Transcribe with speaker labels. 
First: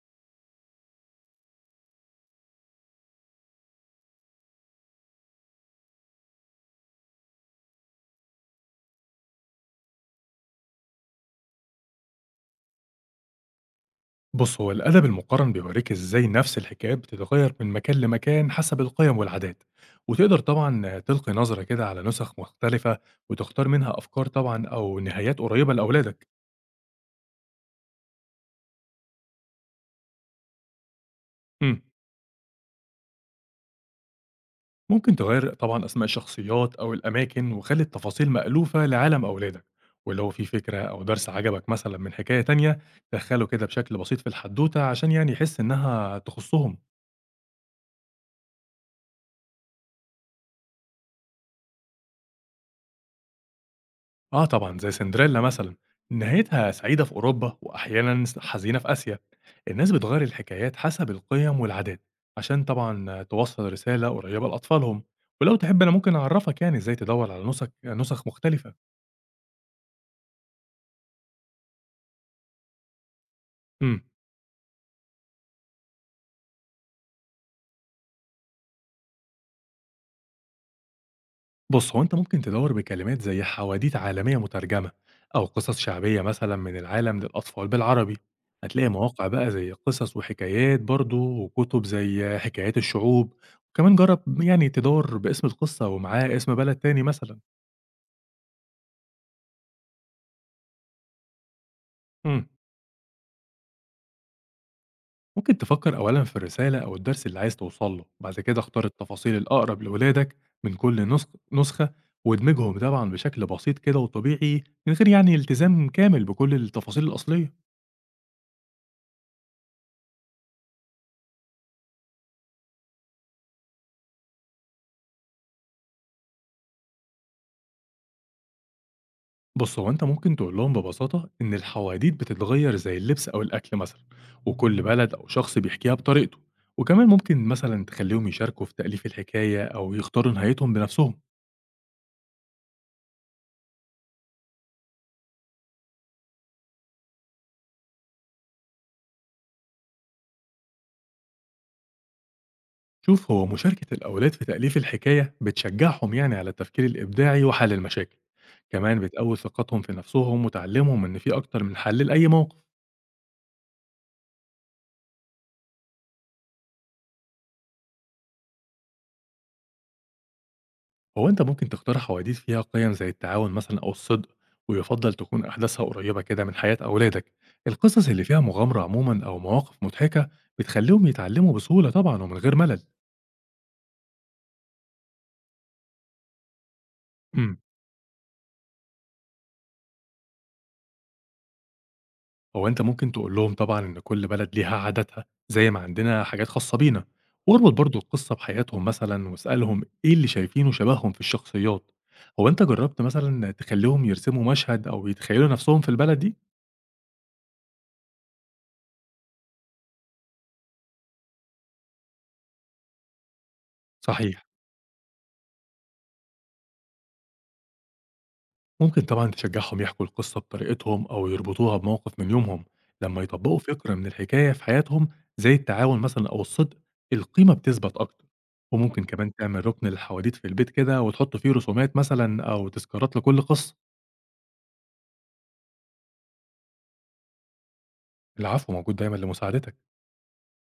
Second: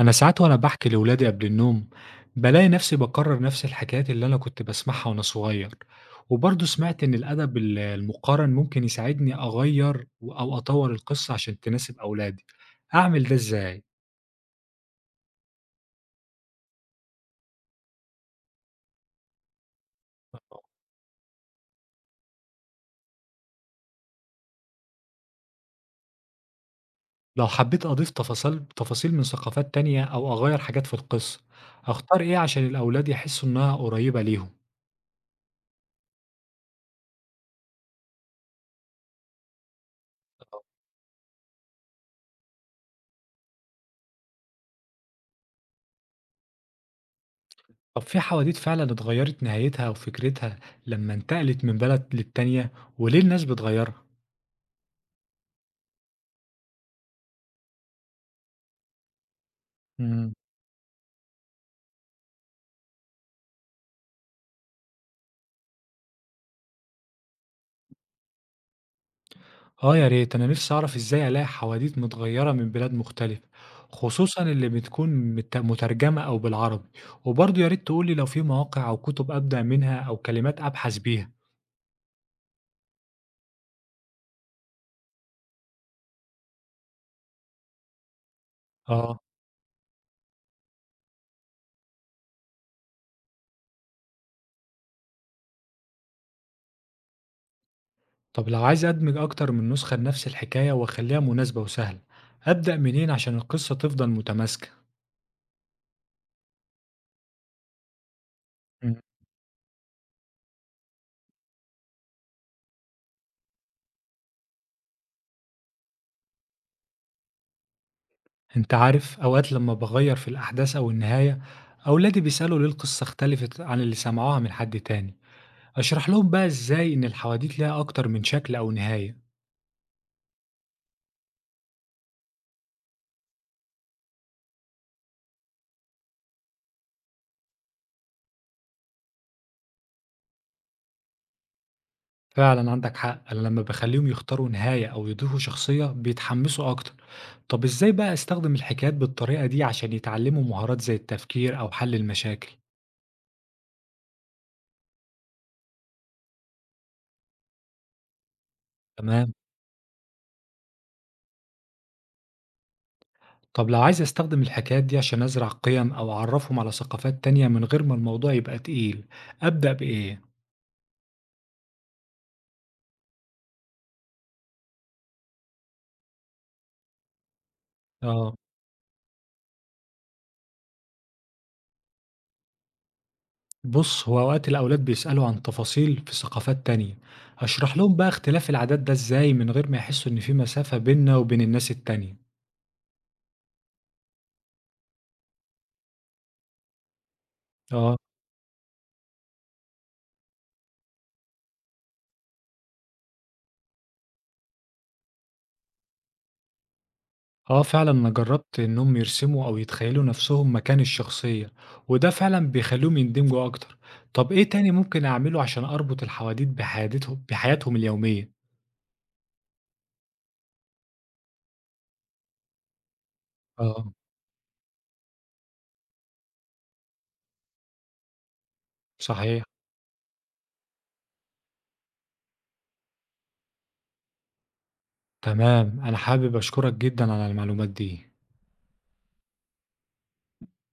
Speaker 1: أنا ساعات وأنا باحكي لولادي قبل النوم، بلاقي نفسي بكرر نفس الحكايات اللي أنا كنت بسمعها وأنا صغير، وبرضه سمعت إن الأدب المقارن ممكن يساعدني أغير أو أطور القصة عشان تناسب أولادي، أعمل ده إزاي؟
Speaker 2: بص هو الأدب المقارن بيوريك إزاي نفس الحكاية بتتغير من مكان لمكان حسب القيم والعادات. وتقدر طبعا تلقي نظرة كده على نسخ مختلفة وتختار منها أفكار طبعا أو نهايات قريبة لأولادك.
Speaker 1: لو حبيت أضيف تفاصيل من ثقافات تانية أو أغير حاجات في القصة،
Speaker 2: مم.
Speaker 1: أختار إيه عشان الأولاد يحسوا إنها قريبة ليهم؟
Speaker 2: ممكن تغير طبعا أسماء الشخصيات أو الأماكن وخلي التفاصيل مألوفة لعالم أولادك، ولو في فكرة أو درس عجبك مثلا من حكاية تانية دخله كده بشكل بسيط في الحدوتة عشان يعني يحس إنها تخصهم.
Speaker 1: طب في حواديت فعلا اتغيرت نهايتها أو فكرتها لما انتقلت من بلد للتانية، وليه الناس بتغيرها؟
Speaker 2: آه طبعًا، زي سندريلا مثلًا، نهايتها سعيدة في أوروبا وأحيانًا حزينة في آسيا، الناس بتغيّر الحكايات حسب القِيَم والعادات، عشان طبعًا توصّل رسالة قريّبة لأطفالهم، ولو تحب أنا ممكن أعرّفك يعني إزاي تدوّر على نُسَخ مختلفة.
Speaker 1: آه، يا ريت أنا نفسي أعرف إزاي ألاقي حواديت متغيرة من بلاد مختلفة،
Speaker 2: إمم.
Speaker 1: خصوصا اللي بتكون مترجمة أو بالعربي، وبرضه يا ريت تقولي لو في مواقع أو كتب أبدأ منها أو كلمات أبحث بيها.
Speaker 2: بص هو انت ممكن تدور بكلمات زي حواديت عالمية مترجمة أو قصص شعبية مثلا من العالم للأطفال بالعربي. هتلاقي
Speaker 1: آه.
Speaker 2: مواقع بقى زي قصص وحكايات برضو، وكتب زي حكايات الشعوب، وكمان جرب يعني تدور باسم القصة ومعاه اسم بلد تاني مثلا.
Speaker 1: طب لو عايز أدمج أكتر من نسخة لنفس الحكاية وأخليها مناسبة وسهلة،
Speaker 2: مم.
Speaker 1: أبدأ منين عشان القصة تفضل متماسكة؟
Speaker 2: ممكن تفكر أولا في الرسالة أو الدرس اللي عايز توصله، بعد كده اختار
Speaker 1: مم.
Speaker 2: التفاصيل الأقرب لولادك من كل نسخة، وادمجهم طبعا بشكل بسيط كده وطبيعي من غير يعني التزام كامل بكل التفاصيل الأصلية.
Speaker 1: أنت عارف، أوقات لما بغير في الأحداث أو النهاية، أولادي بيسألوا ليه القصة اختلفت عن اللي سمعوها من حد تاني. أشرح لهم بقى إزاي إن الحواديت ليها أكتر من شكل أو نهاية؟
Speaker 2: بص هو انت ممكن تقول لهم ببساطة ان الحواديت بتتغير زي اللبس او الاكل مثلا، وكل بلد او شخص بيحكيها بطريقته، وكمان ممكن مثلا تخليهم يشاركوا في تأليف الحكاية او يختاروا نهايتهم بنفسهم.
Speaker 1: فعلا عندك حق، انا لما بخليهم يختاروا نهاية او يضيفوا شخصية بيتحمسوا اكتر. طب ازاي بقى استخدم الحكايات بالطريقة دي عشان يتعلموا مهارات زي التفكير او حل المشاكل؟
Speaker 2: شوف هو مشاركة الأولاد في تأليف الحكاية بتشجعهم يعني على التفكير الإبداعي وحل المشاكل، كمان
Speaker 1: تمام.
Speaker 2: بتقوي ثقتهم في نفسهم وتعلمهم إن في أكتر من حل لأي موقف.
Speaker 1: طب لو عايز استخدم الحكايات دي عشان ازرع قيم او اعرفهم على ثقافات تانية من غير ما الموضوع يبقى تقيل، ابدأ بايه؟
Speaker 2: هو أنت ممكن تختار حواديت فيها قيم زي التعاون مثلا أو الصدق، ويفضل تكون أحداثها قريبة كده من حياة أولادك. القصص اللي
Speaker 1: اه.
Speaker 2: فيها مغامرة عموما أو مواقف مضحكة بتخليهم يتعلموا بسهولة طبعا ومن غير ملل.
Speaker 1: بص، هو اوقات الاولاد بيسألوا عن تفاصيل في ثقافات تانية،
Speaker 2: امم.
Speaker 1: اشرح لهم بقى اختلاف العادات ده ازاي من غير ما يحسوا ان في مسافة بيننا وبين الناس التانية؟
Speaker 2: هو أنت ممكن تقول لهم طبعا إن كل بلد ليها عاداتها زي ما عندنا حاجات خاصة بينا، واربط
Speaker 1: اه.
Speaker 2: برضو القصة بحياتهم مثلا واسألهم إيه اللي شايفينه شبههم في الشخصيات. هو أنت جربت مثلا تخليهم يرسموا مشهد أو يتخيلوا نفسهم في البلد دي؟
Speaker 1: آه فعلًا، أنا جرّبت إنّهم يرسموا أو يتخيّلوا نَفْسهم مكان الشخصية، وده فعلًا بيخلّيهم يندمجوا أكتر. طَب
Speaker 2: صحيح.
Speaker 1: إيه تاني ممكن أعمله عشان أربط الحواديت بحياتهم اليومية؟
Speaker 2: ممكن طبعًا تشجّعهم يحكوا القصة بطريقتهم أو يربطوها بموقف من يومهم، لمّا يطبّقوا فكرة
Speaker 1: آه،
Speaker 2: من الحكاية في حياتهم زي التعاون مثلًا أو الصدق، القيمة بتثبت أكتر، وممكن كمان
Speaker 1: صحيح.
Speaker 2: تعمل رُكن للحواديت في البيت كده وتحط فيه رسومات مثلًا أو تذكارات لكل قصة.
Speaker 1: تمام، أنا حابب أشكرك جدًا على المعلومات دي.
Speaker 2: العفو، موجود دايمًا لمساعدتك.